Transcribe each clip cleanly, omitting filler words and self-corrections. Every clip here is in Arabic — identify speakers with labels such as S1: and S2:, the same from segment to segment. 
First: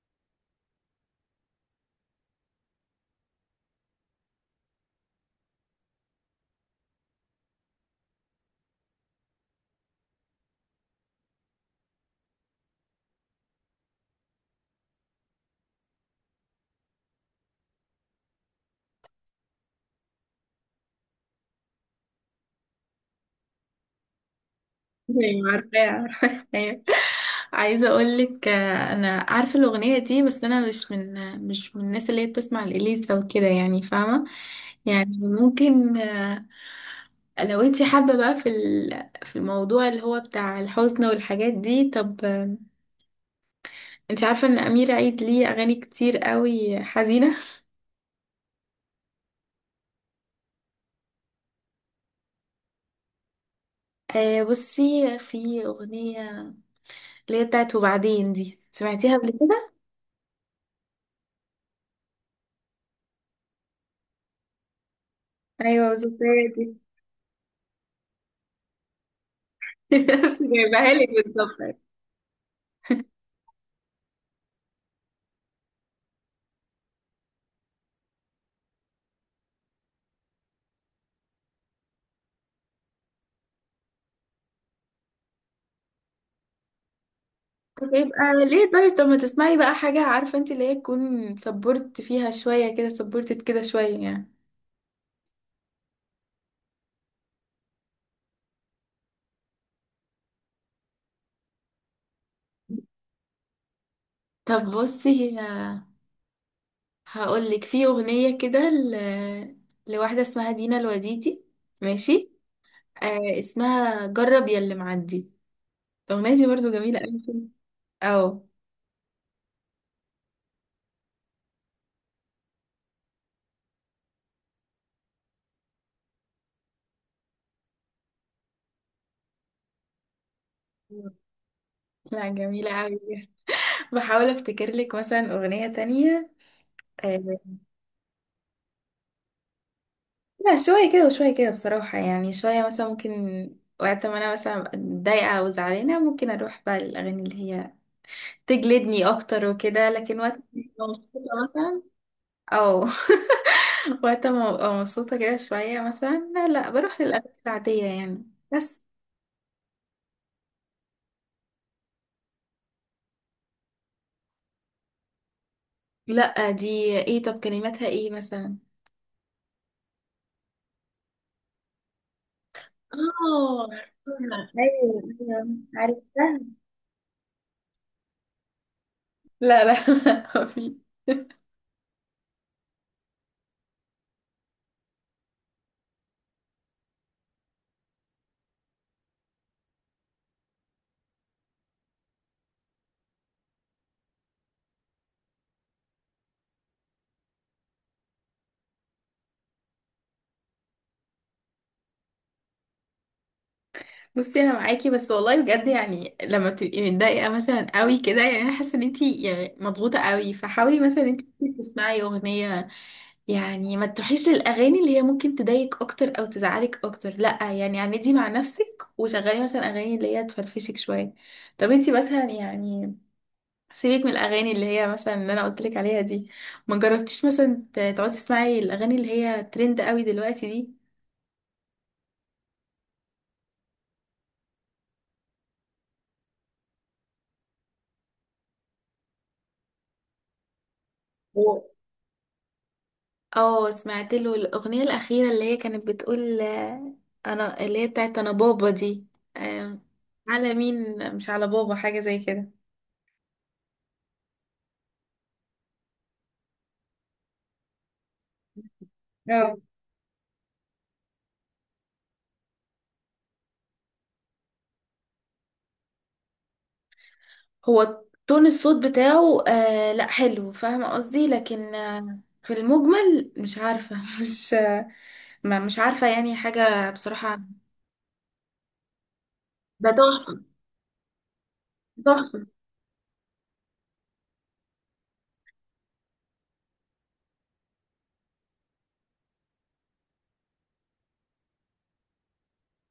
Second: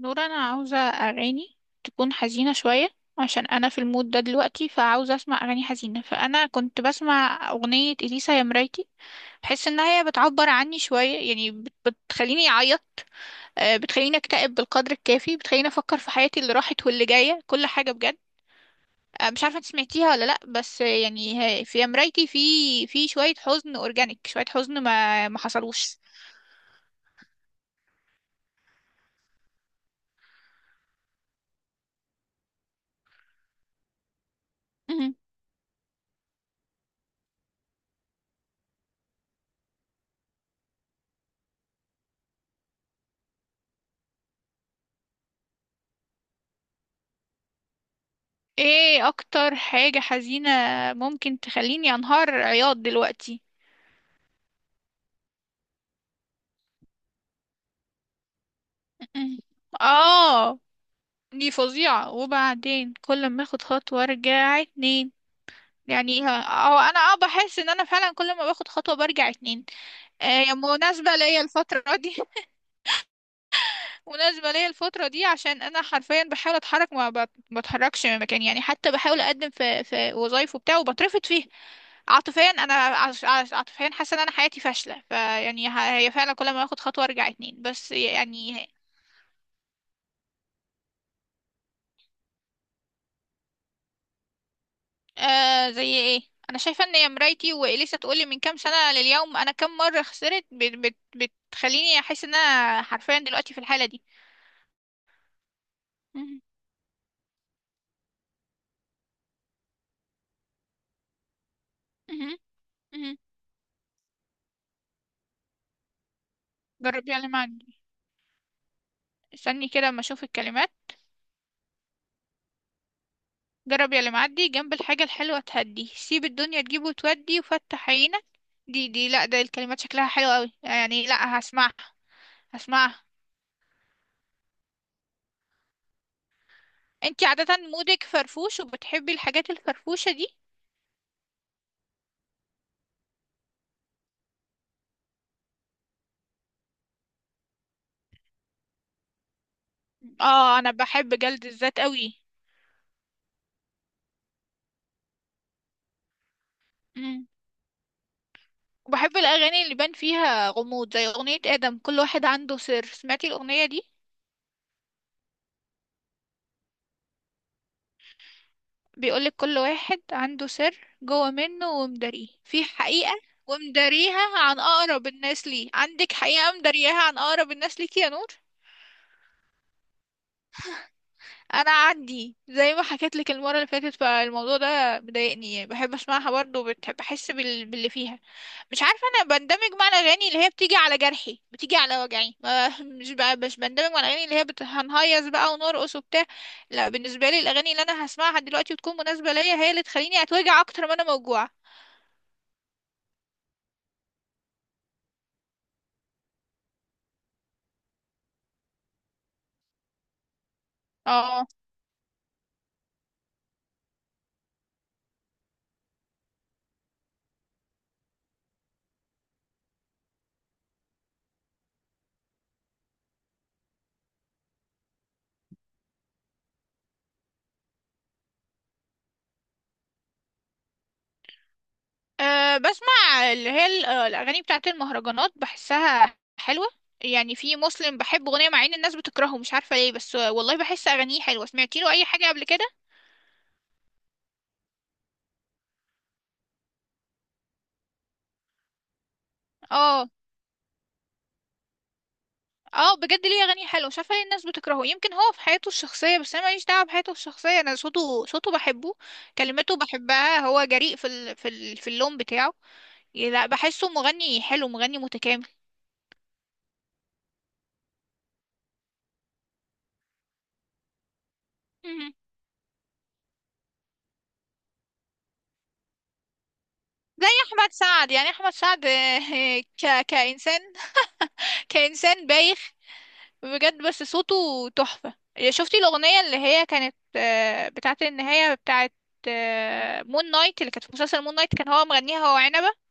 S1: نور انا عاوزة اغاني تكون حزينة شوية عشان انا في المود ده دلوقتي فعاوزة اسمع اغاني حزينة. فانا كنت بسمع اغنية اليسا يا مرايتي، بحس انها هي بتعبر عني شوية، يعني بتخليني اعيط. بتخليني اكتئب بالقدر الكافي، بتخليني افكر في حياتي اللي راحت واللي جاية، كل حاجة بجد. مش عارفة انت سمعتيها ولا لا، بس يعني في يا مرايتي في شوية حزن اورجانيك، شوية حزن ما
S2: ايوه، عارفاه
S1: حصلوش.
S2: عارفاه أيوة. عايزه اقول لك انا عارفه الاغنيه دي، بس انا مش من الناس اللي هي بتسمع الاليسا وكده، يعني فاهمه. يعني ممكن، لو انتي حابه بقى في الموضوع اللي هو بتاع الحزن والحاجات دي. طب انتي عارفه ان امير عيد ليه اغاني كتير قوي حزينه؟
S1: ايه اكتر حاجة حزينة ممكن تخليني انهار عياط دلوقتي؟
S2: بصي، في اغنيه اللي هي بتاعت وبعدين، دي سمعتيها قبل كده؟
S1: اه، دي فظيعة. وبعدين كل ما اخد خطوة ارجع اتنين،
S2: ايوه بالظبط،
S1: يعني اه.
S2: هي دي.
S1: أو انا اه بحس ان انا فعلا كل ما باخد خطوة برجع اتنين. آه
S2: بس
S1: يعني
S2: جايبها لك
S1: مناسبة ليا
S2: بالظبط.
S1: الفترة دي. مناسبة ليا الفترة دي عشان انا حرفيا بحاول اتحرك ما بت- بتحركش من مكاني. يعني حتى بحاول اقدم في وظايف وبتاع وبترفض فيها. عاطفيا انا عاطفيا حاسه ان انا حياتي فاشله. فيعني هي فعلا كل ما اخد خطوه ارجع اتنين، بس
S2: طب يبقى
S1: يعني.
S2: ليه؟ طيب ما تسمعي بقى حاجة، عارفة انت، اللي هي تكون سبورت فيها شوية كده، سبورتت كده شوية يعني.
S1: آه زي ايه؟ انا شايفه ان يا مرايتي واليسا تقولي من كام سنه لليوم انا كام مره خسرت بت بت بتخليني احس ان انا حرفيا دلوقتي في الحاله دي.
S2: طب بصي،
S1: مهم.
S2: هقولك في أغنية كده لواحدة اسمها دينا الوديدي، ماشي.
S1: مهم. مهم.
S2: اسمها جرب يا اللي معدي. الأغنية دي برضو جميلة
S1: جرب يا اللي
S2: أوي.
S1: معدي.
S2: اه.
S1: استني كده اما اشوف الكلمات. جرب يا اللي معدي جنب الحاجه الحلوه تهدي، سيب الدنيا تجيب وتودي وفتح عينك. دي لا، ده الكلمات شكلها حلو قوي يعني. لا، هسمعها.
S2: لا، جميلة أوي.
S1: هسمعها.
S2: بحاول افتكر لك مثلا أغنية تانية.
S1: انتي
S2: آه،
S1: عادة مودك فرفوش وبتحبي الحاجات الفرفوشة دي؟
S2: لا، شوية كده وشوية كده بصراحة يعني. شوية مثلا ممكن وقت ما أنا مثلا أبقى متضايقة أو زعلانة ممكن أروح بقى للأغاني اللي هي تجلدني أكتر وكده، لكن وقت ما
S1: اه انا
S2: أبقى
S1: بحب
S2: مبسوطة
S1: جلد الذات
S2: مثلا،
S1: قوي.
S2: أو وقت ما أبقى مبسوطة كده شوية مثلا، لا لا، بروح
S1: امم،
S2: للأغاني العادية يعني بس.
S1: وبحب الاغاني اللي بان فيها غموض، زي اغنية ادم كل واحد عنده سر. سمعتي الاغنية دي؟
S2: لا دي... ايه؟ طب كلماتها ايه مثلا؟
S1: بيقولك كل واحد عنده سر جوه منه ومداريه في حقيقة،
S2: اه،
S1: ومداريها
S2: عرفتها.
S1: عن
S2: ايوه،
S1: اقرب الناس
S2: ايوه،
S1: ليه. عندك
S2: عرفتها.
S1: حقيقة مدارياها عن اقرب الناس ليكي يا نور؟
S2: لا لا ما في.
S1: انا عندي، زي ما حكيت لك المرة اللي فاتت، فالموضوع ده مضايقني يعني، بحب اسمعها برضه وبتحب احس باللي فيها. مش عارفة، أنا بندمج مع الأغاني اللي هي بتيجي على جرحي، بتيجي على وجعي، ما مش بقى، مش بندمج مع الأغاني اللي هي هنهيص بقى ونرقص وبتاع. لا بالنسبة لي، الأغاني اللي أنا هسمعها دلوقتي وتكون مناسبة ليا هي اللي تخليني أتوجع أكتر ما أنا موجوعة.
S2: بصي، انا معاكي، بس والله بجد، يعني لما تبقي متضايقه مثلا قوي كده، يعني انا حاسه ان انتي يعني مضغوطه قوي، فحاولي مثلا انتي
S1: اه،
S2: تسمعي اغنيه، يعني ما تروحيش للاغاني اللي هي ممكن تضايقك اكتر او تزعلك اكتر، لا يعني. عندي مع نفسك وشغلي مثلا اغاني اللي هي تفرفشك شويه. طب انتي مثلا يعني، سيبك من الاغاني اللي هي مثلا اللي انا قلت لك عليها دي، ما جربتيش مثلا تقعدي تسمعي الاغاني اللي هي ترند قوي دلوقتي دي؟
S1: أه بسمع اللي هي الأغاني بتاعت المهرجانات، بحسها حلوة. يعني في مسلم بحب أغنية مع إن الناس بتكرهه، مش عارفة ليه، بس والله بحس أغانيه حلوة. سمعتي له أي حاجة قبل كده؟
S2: اه، سمعت له الاغنيه الاخيره اللي هي كانت بتقول، انا، اللي هي بتاعت انا بابا دي. آم،
S1: اه
S2: على مين مش على بابا، حاجه زي كده.
S1: اه. بجد ليه اغاني حلوه، مش عارفه ليه الناس بتكرهه، يمكن هو في حياته الشخصيه، بس انا ماليش دعوه بحياته الشخصيه. انا صوته، بحبه،
S2: اه،
S1: كلماته بحبها، هو جريء في اللون بتاعه. لا بحسه مغني حلو، مغني متكامل.
S2: هو تون الصوت بتاعه لا حلو، فاهمة قصدي، لكن
S1: مهم.
S2: في المجمل مش عارفة مش. ما مش عارفة يعني حاجة
S1: زي
S2: بصراحة.
S1: احمد سعد، يعني احمد سعد
S2: ده تحفة.
S1: كانسان كانسان
S2: تحفة.
S1: بايخ بجد، بس صوته تحفه. شفتي الاغنيه اللي هي كانت بتاعه النهايه بتاعه مون نايت، اللي كانت في مسلسل مون نايت كان هو مغنيها، هو عنبه؟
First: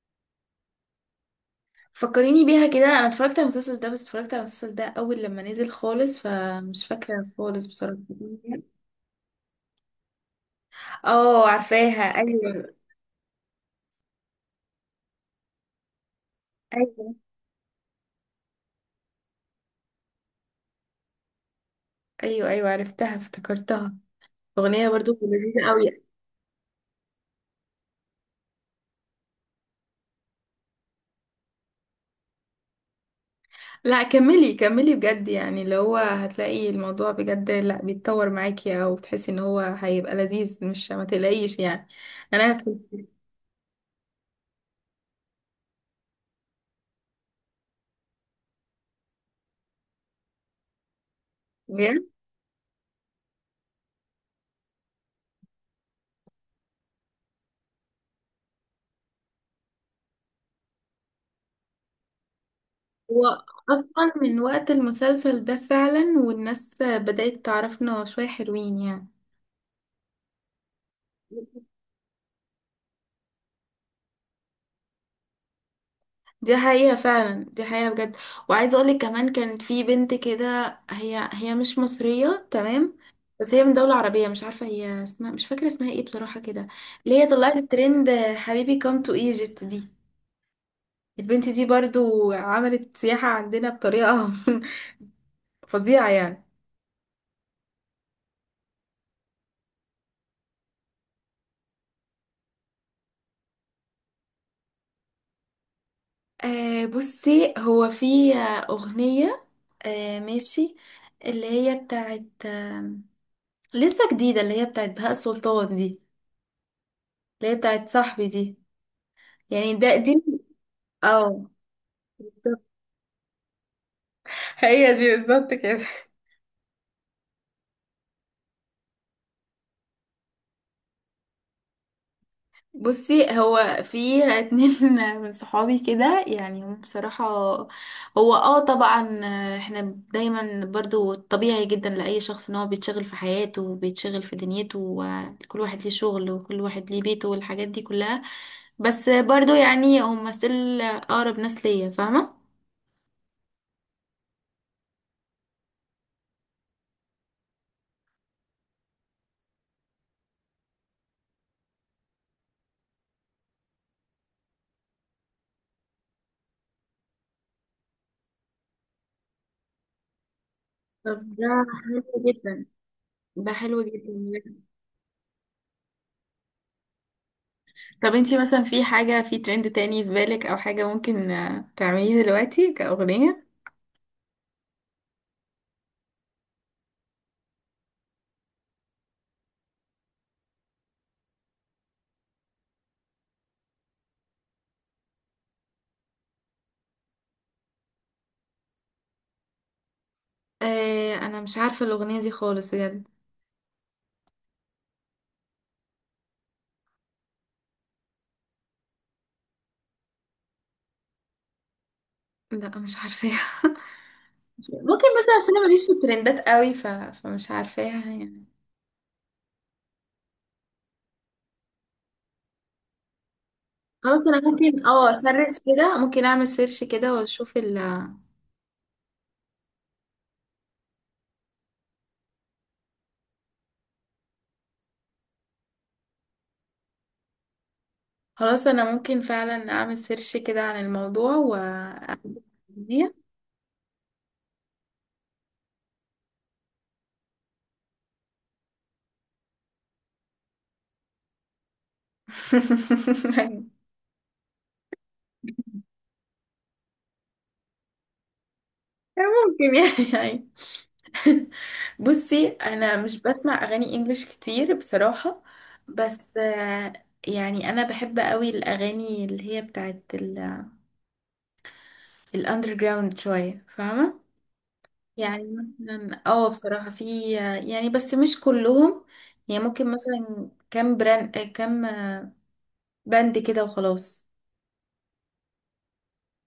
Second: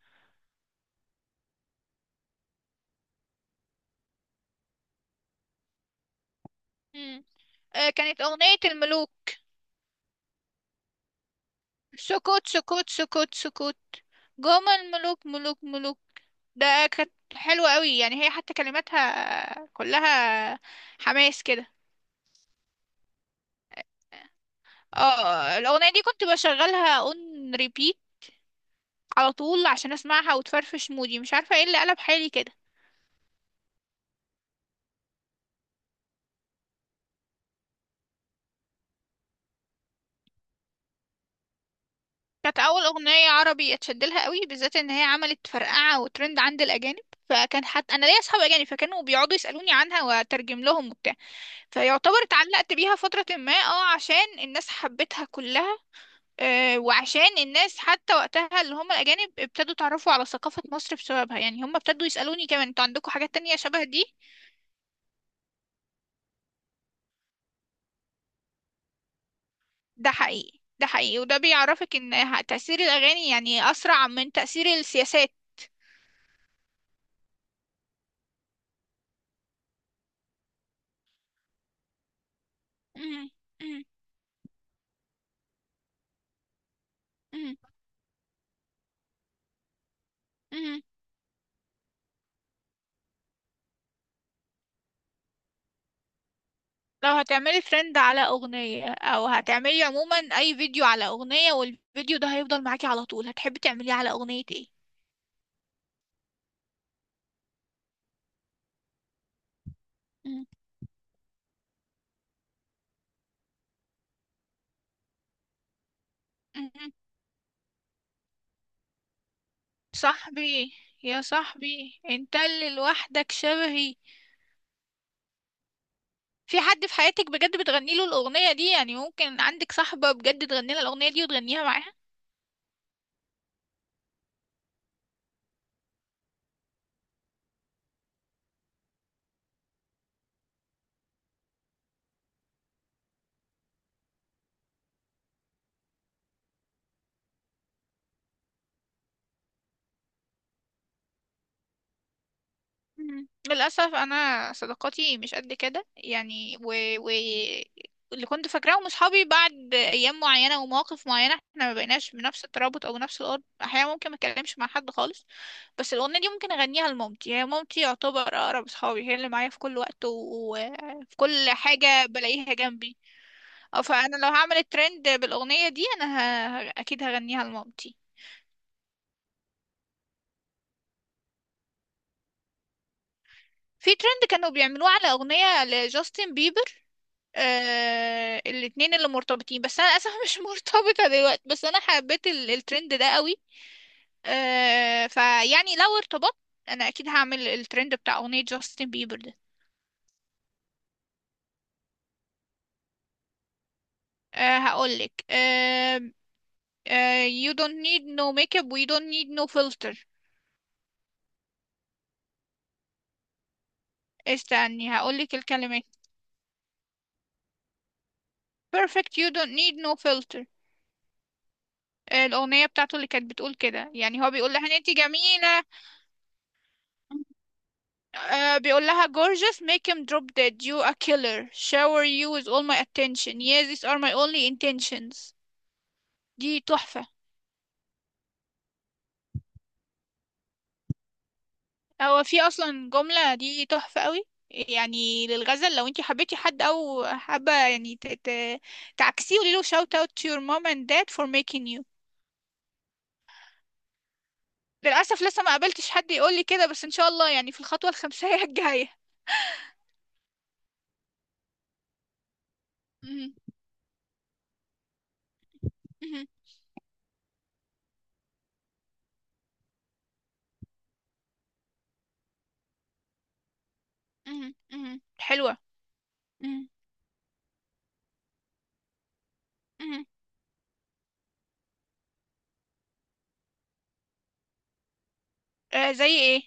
S2: فكريني بيها كده، انا اتفرجت على المسلسل ده، بس اتفرجت على المسلسل ده اول لما نزل خالص، فمش
S1: مم.
S2: فاكرة خالص بصراحة.
S1: كانت أغنية الملوك.
S2: اه، عارفاها.
S1: سكوت
S2: ايوه
S1: سكوت سكوت سكوت، جم الملوك ملوك ملوك. ده
S2: ايوه
S1: كانت حلوة قوي، يعني هي حتى كلماتها كلها حماس كده.
S2: ايوه ايوه، عرفتها، افتكرتها. اغنيه برضو
S1: اه
S2: لذيذه
S1: الأغنية دي
S2: قوي.
S1: كنت بشغلها اون ريبيت على طول عشان اسمعها وتفرفش مودي، مش عارفة ايه اللي قلب حالي كده.
S2: لا كملي كملي بجد، يعني اللي هو هتلاقي الموضوع بجد، لا بيتطور معاكي او بتحسي ان هو هيبقى لذيذ، مش ما تقلقيش يعني. انا
S1: كانت أول
S2: كنت
S1: أغنية عربي اتشدلها قوي، بالذات إن هي عملت فرقعة وترند عند الأجانب. فكان حتى أنا ليا أصحاب أجانب، فكانوا بيقعدوا يسألوني عنها وأترجم لهم وبتاع.
S2: بجد،
S1: فيعتبر اتعلقت بيها فترة ما، اه، عشان الناس حبتها كلها. وعشان الناس حتى وقتها اللي هم الأجانب ابتدوا يتعرفوا على ثقافة مصر بسببها، يعني هم ابتدوا يسألوني كمان انتوا عندكم
S2: هو
S1: حاجات تانية شبه دي.
S2: اصلا من وقت المسلسل ده فعلا، والناس بدأت تعرفنا شويه، حلوين يعني.
S1: ده حقيقي، ده حقيقي، وده بيعرفك ان تأثير الأغاني يعني أسرع من تأثير السياسات.
S2: دي حقيقة فعلا، دي حقيقة بجد. وعايزة اقولك كمان، كانت في بنت كده، هي هي مش مصرية تمام،
S1: مم،
S2: بس هي من
S1: مم،
S2: دولة عربية، مش عارفة هي اسمها، مش فاكرة اسمها ايه بصراحة كده، اللي هي طلعت
S1: مم،
S2: الترند حبيبي كام تو ايجيبت دي.
S1: مم.
S2: البنت دي برضو عملت سياحة عندنا بطريقة فظيعة يعني.
S1: لو هتعملي ترند على أغنية، أو هتعملي عموما أي فيديو على أغنية والفيديو ده هيفضل معاكي على طول، هتحبي تعمليه على أغنية ايه؟
S2: بصي، هو في أغنية،
S1: مم.
S2: ماشي، اللي هي بتاعت لسه جديدة، اللي هي بتاعت بهاء سلطان دي،
S1: مم.
S2: اللي هي بتاعت صاحبي دي، يعني دي.
S1: صاحبي. يا
S2: اه،
S1: صاحبي انت
S2: بالظبط.
S1: اللي لوحدك شبهي.
S2: هي دي بالظبط كده.
S1: في حد في حياتك بجد بتغني له الأغنية دي؟ يعني ممكن عندك صاحبة بجد تغني لها الأغنية دي وتغنيها معاها؟
S2: بصي، هو في اتنين من صحابي كده، يعني هم بصراحة، هو طبعا احنا دايما برضو، طبيعي جدا لأي شخص ان هو بيتشغل في حياته وبيتشغل في دنيته، وكل واحد ليه شغل وكل واحد ليه بيته والحاجات دي كلها، بس برضو يعني هم still أقرب ناس ليا، فاهمة؟
S1: مم. للأسف أنا صداقاتي مش قد كده يعني، و... اللي كنت فاكراه من صحابي بعد أيام معينة ومواقف معينة احنا ما بقيناش بنفس الترابط أو نفس الأرض، أحيانا ممكن ما أتكلمش مع حد خالص. بس الأغنية دي ممكن أغنيها لمامتي، هي مامتي يعتبر أقرب صحابي، هي اللي معايا في كل وقت وفي
S2: طب ده
S1: كل حاجة
S2: حلو
S1: بلاقيها
S2: جدا،
S1: جنبي.
S2: ده حلو
S1: أو فأنا لو
S2: جدا.
S1: هعمل الترند بالأغنية دي أنا أكيد هغنيها لمامتي.
S2: طب انتي مثلا في حاجة في ترند تاني في بالك، او حاجة ممكن تعمليه دلوقتي كأغنية؟
S1: في ترند كانوا بيعملوه على أغنية لجاستن بيبر، آه الاتنين اللي مرتبطين، بس انا للاسف مش مرتبطة دلوقتي، بس انا حبيت الترند ده قوي. آه فيعني لو ارتبطت انا اكيد هعمل الترند بتاع اغنية جاستن بيبر ده.
S2: انا مش عارفه الاغنيه دي خالص بجد.
S1: آه هقولك آه. آه you don't need no makeup we don't need no filter.
S2: لا مش عارفاها
S1: استني
S2: ممكن مثلا
S1: هقولك
S2: عشان انا
S1: الكلمات.
S2: ماليش في الترندات قوي، فمش عارفاها يعني.
S1: Perfect you don't need no filter. الأغنية بتاعته اللي كانت بتقول كده، يعني
S2: خلاص،
S1: هو
S2: انا
S1: بيقول لها ان
S2: ممكن
S1: انتي
S2: اسرش
S1: جميلة.
S2: كده، ممكن اعمل سيرش كده واشوف ال...
S1: آه بيقول لها gorgeous make him drop dead you a killer shower you with all my attention yeah these are my only intentions. دي تحفة.
S2: خلاص انا ممكن فعلا اعمل سيرش كده عن الموضوع و...
S1: هو في أصلا جملة دي تحفة قوي. يعني للغزل، لو انتي حبيتي حد أو حابة يعني تعكسيه، قولي له shout out to your mom and dad for making you. للأسف لسه ما
S2: دي
S1: قابلتش حد يقول لي كده، بس إن شاء الله يعني في الخطوة الخمسية الجاية.
S2: ممكن يعني بصي، انا مش
S1: مهم.
S2: بسمع اغاني انجليش كتير بصراحة،
S1: مهم.
S2: بس يعني انا بحب قوي الاغاني اللي هي بتاعت الاندر جراوند شوية، فاهمة
S1: مهم. مهم.
S2: يعني.
S1: حلوة.
S2: مثلا
S1: مهم.
S2: بصراحة في يعني، بس مش كلهم. يعني ممكن
S1: مهم.
S2: مثلا كام براند آه، كام باند كده وخلاص.
S1: آه زي ايه؟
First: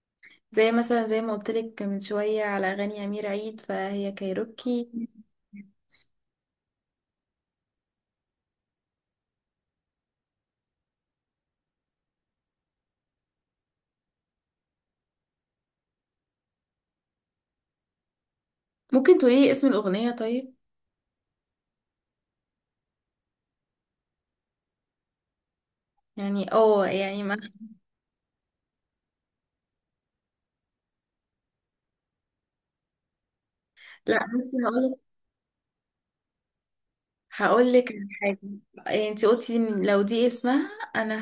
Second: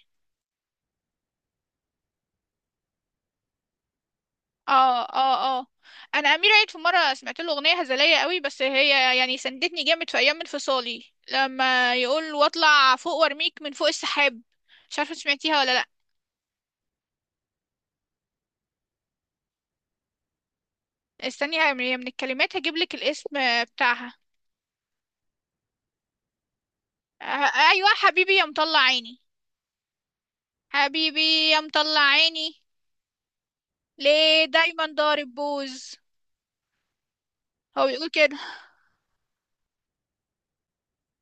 S2: زي مثلا زي ما قلت لك من شوية على اغاني امير عيد، فهي كايروكي.
S1: اه اه اه. انا امير عيد في مره سمعت له اغنيه هزليه قوي، بس هي يعني سندتني جامد في ايام انفصالي. لما يقول واطلع فوق وارميك من فوق السحاب. مش عارفه سمعتيها ولا لا.
S2: ممكن تقولي اسم الاغنية طيب؟
S1: استني، هي من الكلمات هجيب لك الاسم بتاعها.
S2: يعني يعني
S1: آه،
S2: ما...
S1: ايوه، حبيبي يا مطلع عيني. حبيبي يا مطلع عيني
S2: لا
S1: ليه
S2: بس
S1: دايما
S2: هقولك
S1: ضارب بوز. هو
S2: هقولك على
S1: بيقول كده.
S2: حاجة. يعني انتي قلتي ان لو دي اسمها، انا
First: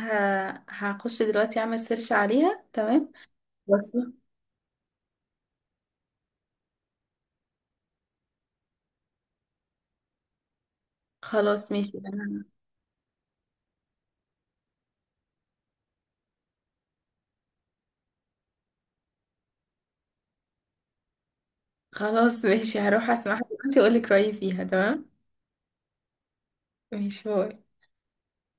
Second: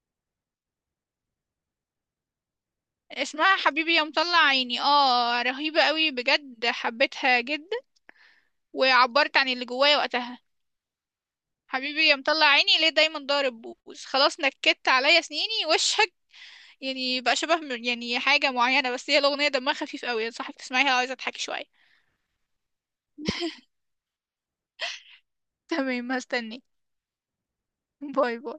S2: هخش دلوقتي اعمل سيرش عليها، تمام،
S1: اسمها حبيبي
S2: واسمع.
S1: يا مطلع عيني، اه رهيبه قوي بجد، حبيتها جدا وعبرت عن اللي جوايا وقتها.
S2: خلاص ماشي
S1: حبيبي يا
S2: انا...
S1: مطلع عيني ليه دايما ضارب بوز خلاص نكدت عليا سنيني وشك. يعني بقى شبه يعني حاجة معينة، بس هي الأغنية دمها خفيف قوي، انصحك تسمعيها لو عايزة تضحكي شوية.
S2: خلاص ماشي، هروح اسمعها دلوقتي اقولك رأيي فيها. تمام،
S1: تمام هستني.
S2: ماشي، باي.
S1: باي باي.